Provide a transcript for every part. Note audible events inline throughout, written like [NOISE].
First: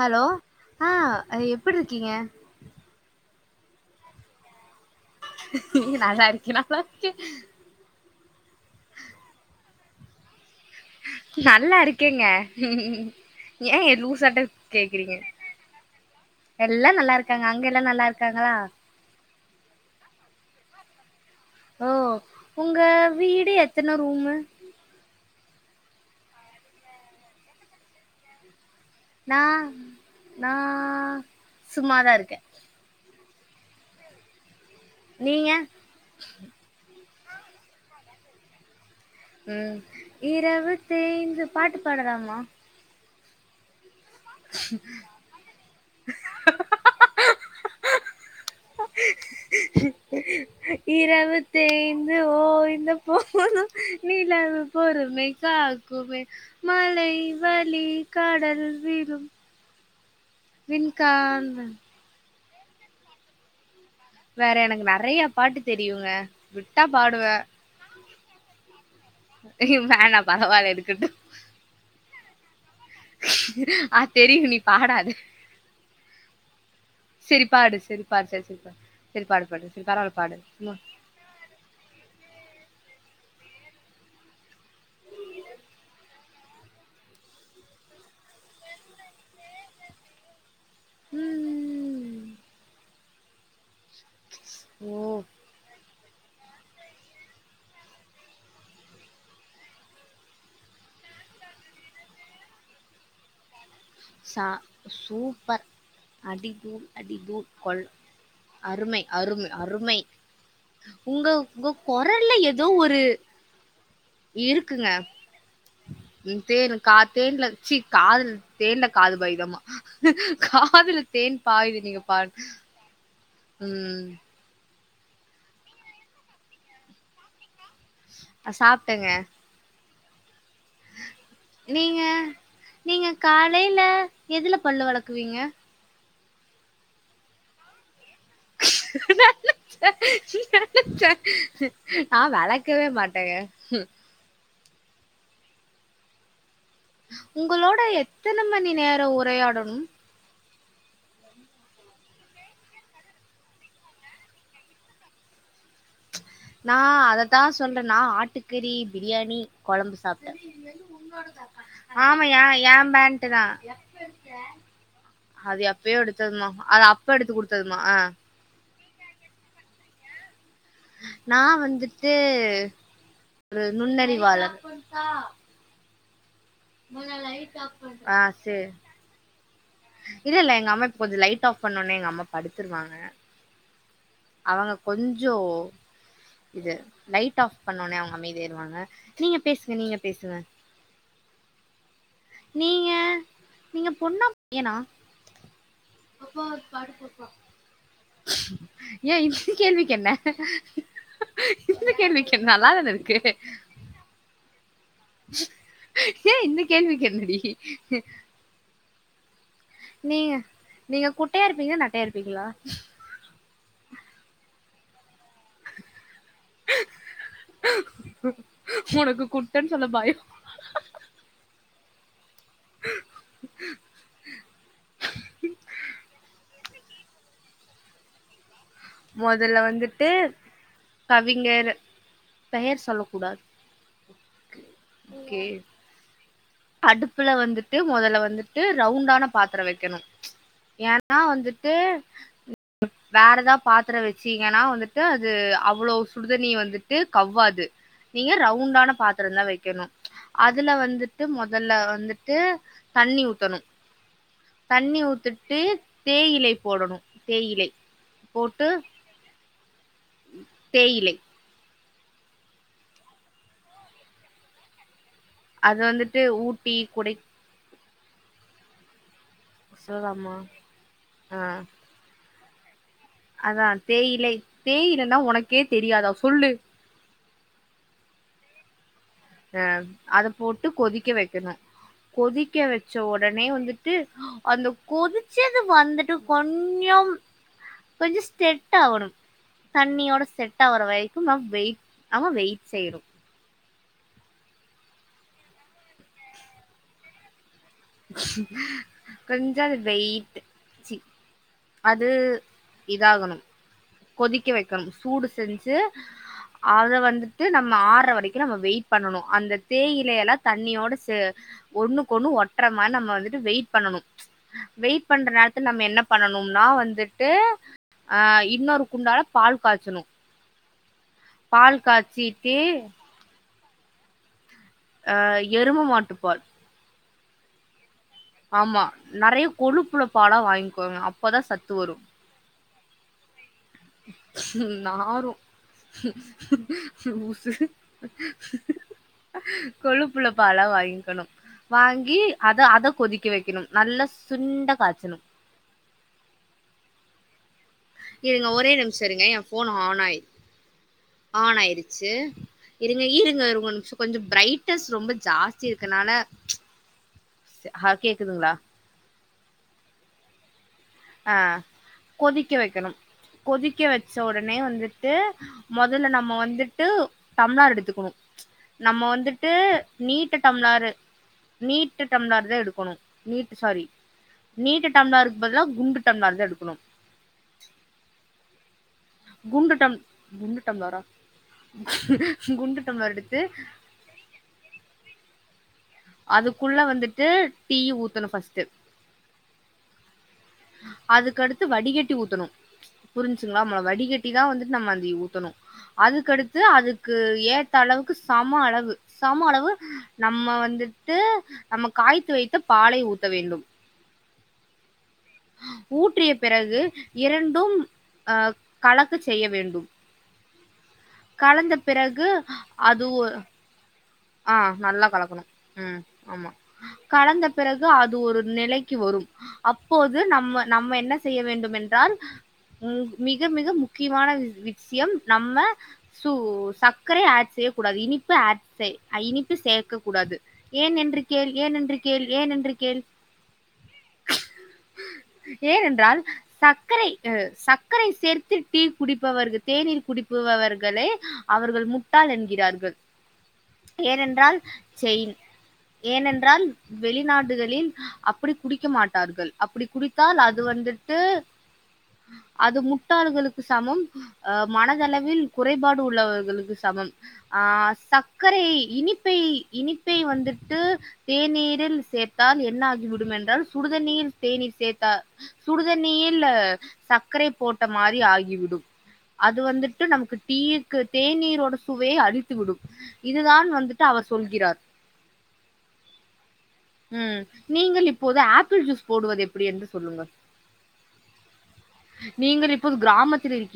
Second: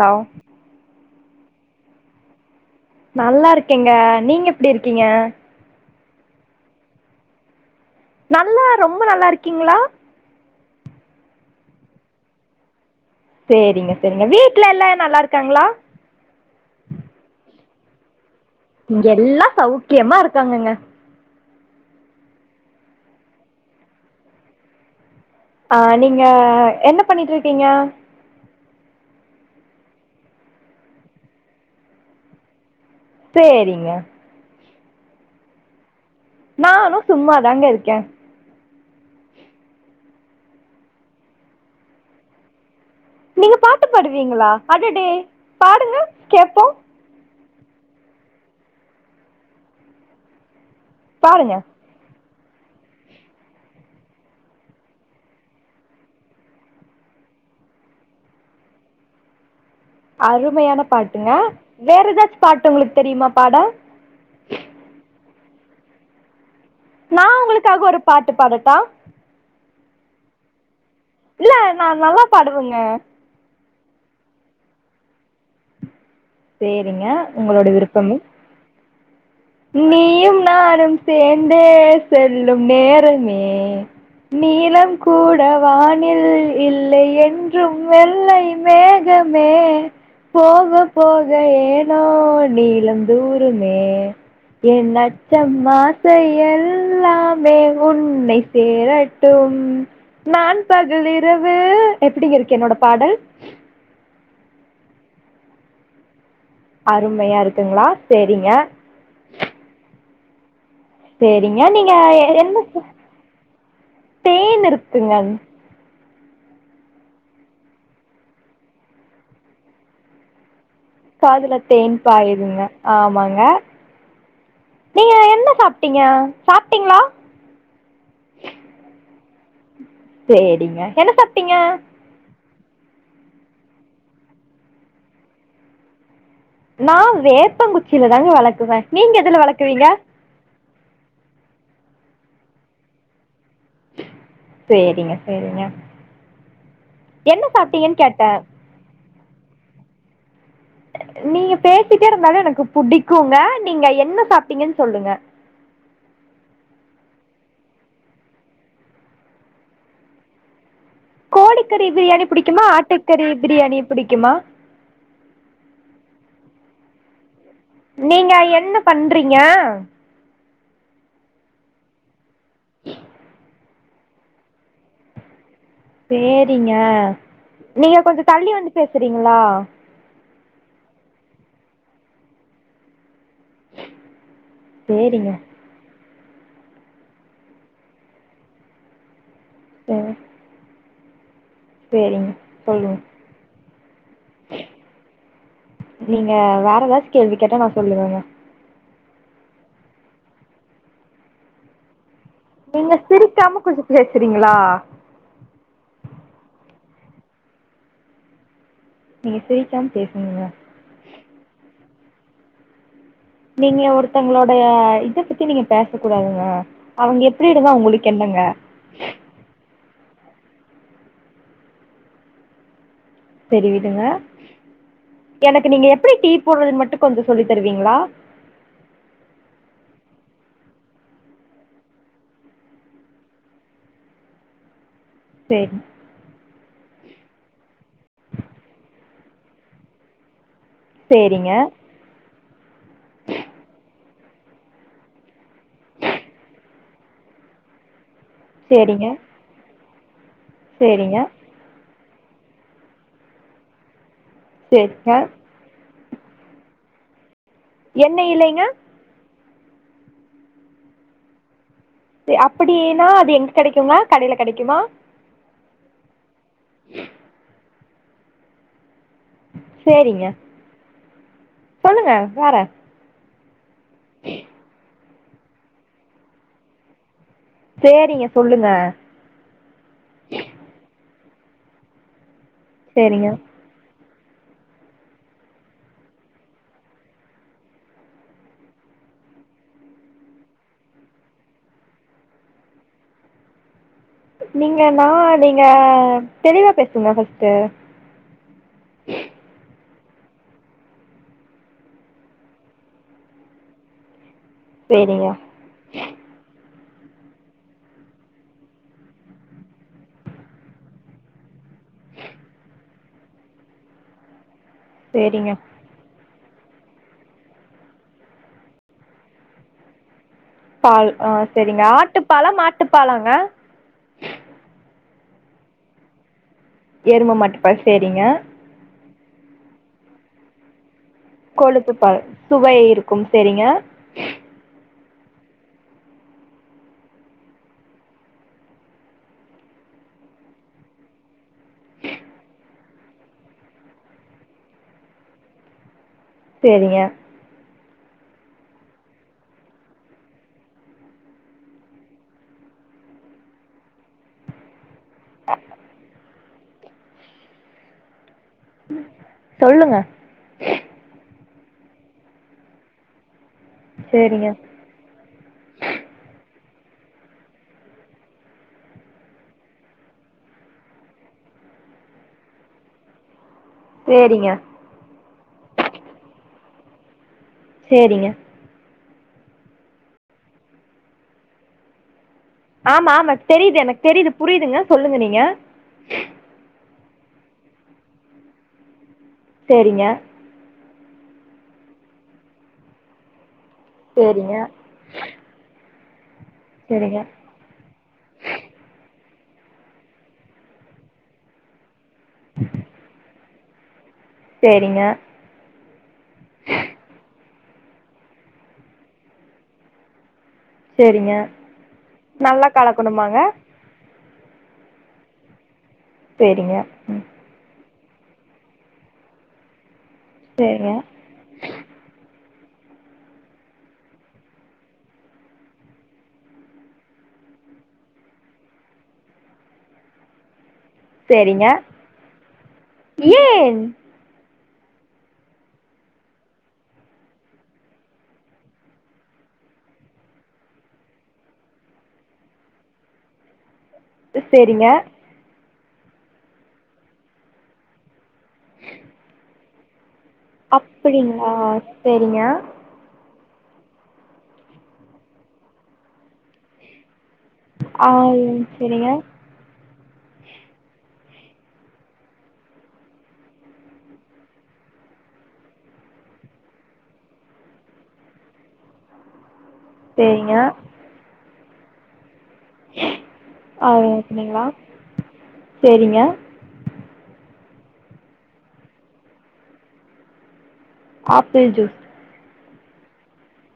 Hello ஆஹ் அதி எப்புடி இருக்கீங்க நல்லா இருக்கேங்க நீங்க எப் எப்டி இருக்கீங்க நல்லா இருக்கே நல்லா இருக்கே நல்லா ரொம்ப நல்லா இருக்கீங்களா நல்லா இருக்கேங்க ய சேரிங்க எ சேரிங்க லூசாட்டங் வீட்ல எல்லா கேக்குறீங்க நல்லா இருக்காங்களா எல்லா நல்லாருக்காங்க அங்க எல்லா நல்லாரு இங்க எல்லா சௌக்கியமா இருக்காங்கங்க ஓ உங்க வீடு எத்தன ரூமு ஆஹ் நீங்க என்ன பண்ணிட்ருக்கீங்க நான் நா சும்மாதா இருக்கே சேரிங்க நீங்க நானு சும்மாதாங்க இருக்க உம் இரவு தேய்ந்து பாட்டு பாடலாமா நீங்க பா ட்டு பாடுவீங்குளா அடடே பாடுங்க கேப்போ பாடுங்க இரவுத்தேய்ந் ஓய்ந்த போதும் நிலவு பொறுமை காக்குமே மலை வலி கடல் விரும் அருமையான பாட்டுங்க விண்காந்தன் வேற எதாச்சு பாட்டு உங்ளுக்கு தெரியுமா பாட வேற எனக்கு நறையா பாட்டு தெரியுங்க விட்டா நா பாடுவ உங்களுக்காக ஒரு பாட்டு பாடட்டா ஐயோ வேணா பரவால்ல இருக்கட்டு இல்ல நா நல்லா பாடுவங்க ஆஹ் தெரியு நீ பாடாத சேரிங்க செரி உங்களோட பாடு செரி விருப்பம்மு பாடு செரி செரி பாடு செரி பாடு பாடு செரி பரவால்ல பாடு நீயும் சும்மா நானும் சேர்ந்தே செல்லும் நே ரமே நீளம் கூட வானில் இல்லை என்றும் வெள்ளை மேகமே போ க போக ஏனோ ம் நீளம் தூரமே என் ஓ லட்சம் ஆ சையெல்லாமே உன்னை சேரட்டும் நான் பகலிரவு எப்படிங்க இருக்கு என்னோட பாடல் ச சூப்பர் அடி தூள் அடி அருமையா தூள் கொள் இருக்குங்களா சரிங்க அருமை அருமை அருமை உங்க சரிங்க உங்க நீங்க குரல்ல என்ன ஏதோ ஒரு தேன் இருக்குங்க உம் தேனு கா தேன்ல சீ காதுல தேன்ல காது பைதமா கா காதுல தேன் பாயிதுங்க ஆமாங் உம் நீங்க என்ன சாப்பிட்டீங்க சாப்பிட்டீங்களா அ சாப்ட்டங்க சரிங்க என்ன சாப்பிட்டீங்க நீங்க நீங்க காலையில எதுல பல்லு வளக்குவீங்க நான் வேப்பன்ங் குச் குச்சில தாங்க வளக்குவேன் நீங்க எதுல வளக்குவீங்க நனச்சே நா வளக்கவே மாட்டேங்க சரிங்க சரிங்க உங்களோட எத்தன மணி நேர ஒ உரையாடணும் நீங்க பேசிட்டே இருந்தாலும் எனக்கு புடிக்குங்க நீங்க என்ன சாப்பிட்டீங்கன்னு சொல்லுங்க நா அதத்தா சொல்றேன்னா ஆட்டுக்கறி பிரியாணி கொழம்பு சாப்ட்டே கோழிக்கறி பிரியாணி ஆமா ஏ புடிக்குமா ஏ ஆட்டுக்கறி பேண்டுதா பிரியாணி புடிக்குமா அது எப்பயோ எடுத் [UNINTELLIGIBLE] அது அப்ப எடுத்து கொடுத்து நீங்க என்ன பண்றீங்க நான் வந்துட்டு து ரு நுண்ணறிவாளர் சேர் சரிங்க நீங்க ஆ கொஞ்ச தள்ளி சேரி வந்து பேசுறீங்களா இல்ல இல்ல எங்க அம்மா இப்ப கொஞ்ச நைட் ஆப் பண்ணோனே எங்க அம்மா படுத்துருவாங்க அவங்க சேரிங்க கொஞ்சோ இது லைட் ஆஃப் பண்ணோனே அவங்க அமைதியாய்ருவாங்க நீங்க பேசுங்க நீங்க பேசுங்க சரிங்க நீங்க சொல்லுங் நீங்க பொண்ணா பையனா நீங்க வேற ஏதாச்சு கேள்வி கேட்ட நா சொல்லுவ ஆமா ஏய் இந் கேள்விக்கு என்ன இந்த கேள்வி நீங்க சிரிக்காம கொஞ்ச பேச்சுறீங்களா ஏ இந்த கேள்வி கேள்ளுங்கடி நீங்க சிரிக்காம நீங்க பேசுங்கங்க நீங்க குட்டையா இருப்பீங்க நெட்டையா இருப்பீங்க அப்பிங்களா [INAUDIBLE] நீங்க ஒருத்தங்களோடய இத பத்தி நீங்க பேச கூடாதுங்க அவங்க எப்பிடிருந்தா உங்குளுக்கு என்னங்க உனக்கு குட்டன்னு சொல்ல பயோ சரிவிடுங்க எனக்கு நீங்க எப்பிடி [UNINTELLIGIBLE] [UNINTELLIGIBLE] போடுறதுன்ன மட்டு கொஞ்சு சொல்லி தருவீங்களா மொதல்ல வந்துட்டு கவிஞர் பெயர் சொல்ல கூடாது ஓகே செரி அடுப்புல வந்துட்டு மொதல்ல வந்துட்டு ரவுண்டான பாத்தரோ வெக்கணு ம்ச். ஏன்னா சேரிங்க வந்துட்டு வேற ஏதாவ பாத்திர வெச்சீங்கன்னா வந்துட்டு அது அவ்வளோ சுடுதண்ணி வந்துட்டு கவ்வாது நீங்க ரவுண்டான சேரிங்க பாத்திரந்தா வெக்கணு அதுல சேரிங்க வந்துட் மொதல்ல வந்துட்டு தண்ணி ஊத்தணு தண்ணி சேரிங்க ஊத்துட்டு தேயிலை போடணு தேயிலை எண்ணெ இல்லைங்க போட்டு தேயிலை அப்படின்னா அது எங்க கெடைக்குங்க கடையில கெடைக்குமா? அது வந்துட்டு ஊ டி கொடைக் சேரிங்க உசராமா [INAUDIBLE] ஆ வாறே அதான் தேயிலை தேயில [UNINTELLIGIBLE] உனக்கே தெரியாத சொல்லு சேரிங்க சொல்லுங்க ஆ அத போட்டு கொதிக்க வைக் க்கனு கொதிக் திக்க வச்ச சேரிங்க ஒடனே வந்திட்டு அந்த கொதிச்சது வந்துட்டு கொஞ்சம் கொஞ்சு ஸ்டெட் ஆகணும் தண்ணியோட செட் ஆவுற வரைக்கும் ந வெயிட் ஆம வெயிட் செய்யணும் நீங்க நா நீங்க தெளிவா பேசுங்க ஃபஸ்ட் கொஞ்ச [UNINTELLIGIBLE] வெயிட் சி அது இதாகணும் கொதிக்க வைக்கம் சூடு சேரிங்க செஞ்சு அத வந்துட்டு நம்ம ஆற்ற வரைக்கும் நம்ம வெயிட் பண்ணணு அந்த தேயிலைய எலா தண்ணியோட சு ஒண்ணுக்கு ஒண்ணு ஒ க்ற மா நம்ம வந்துட்டு வெயிட் பண்ணனும் வெயிட் பண்ற சேரிங்க நேரத்து நம்ம என்ன பண்ணனும் நா வந்துட்டு அ இன்னொரு குண்டால பால் காய்ச்சுனும் பால் ஆ சேரிங்க ஆட்டுப்பாலா மாட்டுப்பாலாங்க அ எரும மாட்டுப்பால் எரும மாட்டுபால் சேரிங்க நறைய கொழுப்புள்ள பாலா வாங்கிக்கோங்க அப் கொழுப்பு பால் சுவை இருக்கும் சேரிங்க [UNINTELLIGIBLE] கொழுப்புள்ளப் பாலா வாங்கிக்கணும் வாங்கி அத அத கொதிக்க வைக்கணும் நல்லா சுண்ட காய்ச்சணும் சேரிங்க இருங்க ஒரே நிமிஷோ இருங்க என் ஃபோன் ஆன் ஆய் ஆன் ஆயிடுச்சு இருங்க இருங்க ஒரு நிமிஷோ கொஞ்சோ பிரைட்னஸ் ரொம்ப ஜாஸ்தி இருக்கனால ஸ் அ கேக்குதுங்களா சொல்லுங்க ஆ கொதிக்க வெக்கணும் கொதிக்க வச்ச சேரிங்க உடனே வந்துட்டு மொதல்ல நம்ம வந்துட் டு டம்ளார் எடுத்துக்கணும் நம்ம வந்துட்டு நீட்டு டம்ளாரு நீட்டு டம்ளாரு தா எடுக்கணும் நீட் சாரி சேரிங்க நீட்டு டம்ளார்க்கு பதிலா குண்டு டம்ளார்தா எடுக்கணும் சேரிங்க குண்டு டம் குண்டு டம்ளாரா ஆமா ஆமா தெரியுது எனக்கு தெரியுது புரியுதுங்க சொல்லுங்க நீங்க அதுக்குள்ள வந்துட்டு டீ ஊத்தணு ஃப்ஸ்ட்டு சேரிங்க அதுக்கடுத்து வடிகட்டி ஊத்தணும் புரிஞ்சு நாம வடிகட்டிதா சேரிங்க வந்துட் நம்ம அந்தி ஊத்தணு அதுக்கடுத் து அதுக்கு சேரிங்க ஏத்த அளவுக்கு சம அளவு சம அளவு நம்ம வந்துட்டு நமக் காய்த்து வைத்து பாலை ஊத்த வேண்டும் சேரிங்க ஊற் றிய பிறகு இரண் டும் அ கலக்க செய்ய வேண்டும் சேரிங்க கலந்த பிறகு நல்லா அது ஒரு கலக்கணுமாங்க ஆஹ் நல்லா கலக்கணு சேரிங்க உம் பிறகு அது ஒரு நிலைக்கு வரும் அப் ப்போது நம்ம சேரிங்க நம்ம என்ன செய்ய வேண்டும் என்றால் மிக மிக முக்கியமான வி விக்சியம் நம்ம சு சர்க்கரை ஏட் செய்யக் கூடாது இனிப்பு ஏட் செய் அ இனிப்பு சேர்க்க கூடாது ஏன் என்று கேள் சேரிங்க ஏன் என்று கேள் ஏன் என்று கேள் ஏன் ஏனென்றால் சர்க்கரை அ சர்க்கரை சேர்த்து டீ குடிப்பவர் தேநீர் குடிப்பவர்களே அவர்கள் முட்டாள் என்கிறார்கள் ஏனென்றால் சேரிங்க செய்ன் ஏனென்றால் வெளிநாடுகளில் அப்படி குடிக்க மாட்டார்கள் அப்படி குடி த்தால் அது வந்துட்டு அப்டிங்களா சேரிங்க அது முட்டாள்களுக் சமம் அ மனதளவில் குறைபாடு உள்ளவர்களுக்கு சமம் ஆஹ் ச ஆல் க்கரை சேரிங்க இனிப்பை இனிப் ப்பை வந்துட்டு தேநீரில் சேர்த்தால் என்ன ஆகிவிடும் என்றால் சுடுதண்ணியில் தேநீர் சேர்த்தா சுடுதண்ணியில் அ சர்க்கரை போட்ட மாரி ஆகிவிடும் அ து வந்துட்டு நமக்கு சேரிங்க டீயிக்கு தேனீர்ரோடு சுவையே அளி த்து விடும் ஆ ஒகேங்களா சேரிங்க உம் நீங்கள் இப்போது ஆப்பிள் ஜூஸ் போடுவது எப்படி என்று சொல்லுங்க ஆப்பிள் ஜூஸ் போது கிராமத்தில் இரு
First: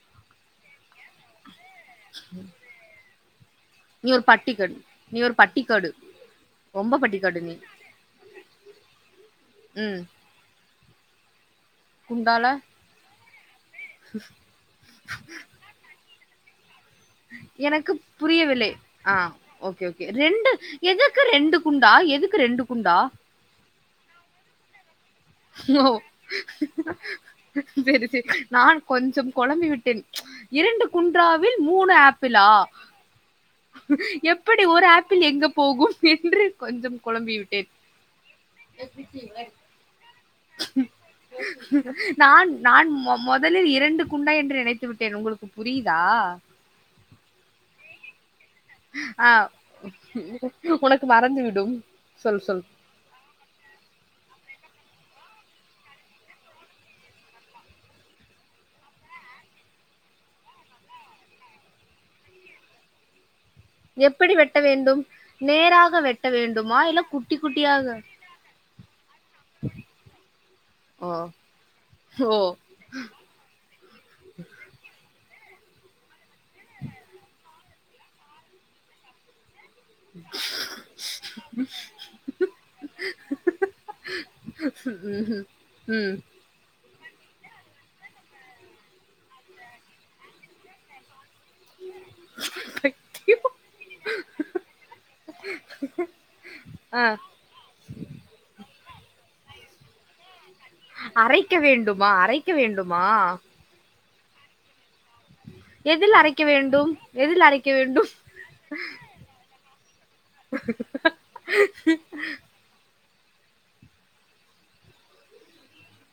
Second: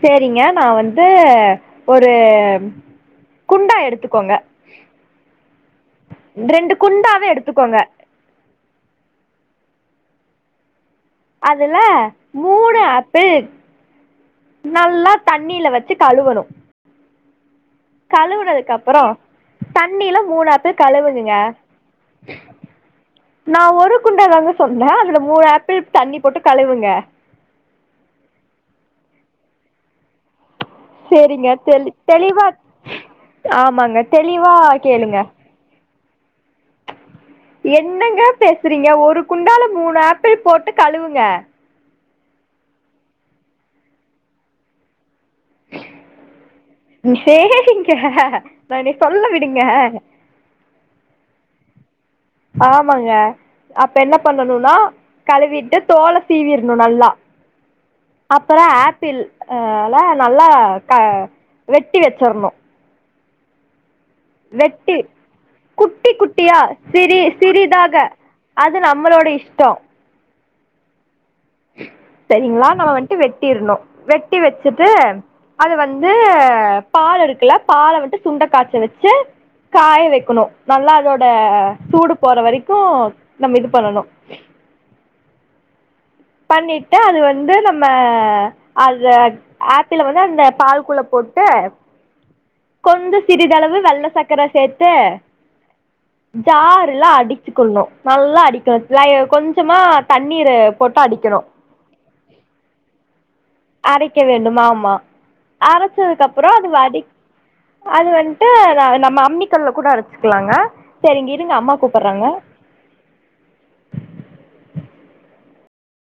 சேரிங்க நா வந்து அ ஒரு குண்டா நீ ஒரு எடுத்துக்கோங்க பட்டிக்கடு நீ ஒரு பட்டிக்காடு ரெண்டு ரொம்ப குண்டாவே பட்டிக்காடு நீ எடுத்துக்கோங்க உம் அதுல மூணு ஆப்பிள் நல்லா தண்ணில வச்சு கழுவணு உம் எனக்கு புரிய வில்லை கழுவுனதுக்கு அப்புறோ ஆஹ் ஓகே ஓகே தண்ணில மூணு ரெண்டு ஆப்பிள் எதுக்கு கழுவுங்கங்க ரெண்டு குண்டா எதுக்கு ரெண்டு குண்டா சொல்லேன் அது ஓ சரி சரி நானு கொஞ்சம் குழம்பி விட்டேன் இரண்டு சேரிங்க குண்டாவில் தெளி மூணு ஆப்பிளா தெளிவா ஆமாங்க தெளிவா எப்படி ஒரு கேளுங்க ஆப்பிள் எங்க போகும் [UNINTELLIGIBLE] குழம்பி விட்டேன் என்னங்க பேசுறீங்க ஒரு குண்டால மூணா ஆப் ப்பிள் போட்டு கழுவுங்க நான் நான் முதலில் இரண்டு குண்டா என்று நினைத்துவிட்டேன் உங்களுக்கு புரியுதா? ஏங்க நான் நீ சொல்ல விடுங்க மறந்து விடும் ஆமாங்க அப்ப என்ன பண்ணணுனா கழுவிட்டு தோலை சீவிரணும் நல்லா அப்றம் ஆப்பிள்ல நல்லா க வெட்டி வச்சற்ணும் எப்படி வெட்ட வெட்டி வேண்டும்? நேராக குட்டி வெட்ட குட்டியா வேண்டுமா? இல்ல சிறி குட்டி சிறிதாக குட்டியாக? அது நம்மளோட இஷ்டம் ஆஹ் சரிங்களா நம்ம வந்துட்டு வெட்டிர்னோ வெட்டி வச்சுட்டு அது வந்து பா பால் இருக்குல்ல பால வட்டு சுண்ட காச்ச வச்சு காய வைக்கணும் நல்லா அதோட சூடு போற வரைக்கும் நம்ம இது பண்ணனும் உம் டு அது வந்து நம்ம அது ஆப்பில்ல வந்து அந்த பால்குள்ள போட்டு கொஞ்சம் சிறிதளவு வெள்ள சர்க்கரை சேர்த்து ஜார்ல ஆ. அடிச்சு கொள்ளணும் நல்லா அடிக்க லை கொஞ்சமா தண்ணி அரைக்க வேண்டுமா அரைக்க வேண்டுமா அரைக்கவேண்டும் ஆமா எதில் அரைச்சதுக்கு அரைக்க அப்றம் அது வேண்டும்? வடி எதில் அரைக்க அது வேண்டும்? வந்ட்டு நம்ம அம்மிக்கல்ல கூட அரைச்சிக்கலாங்க சரி இருங்க அம்மா கூப்பிடுறாங்க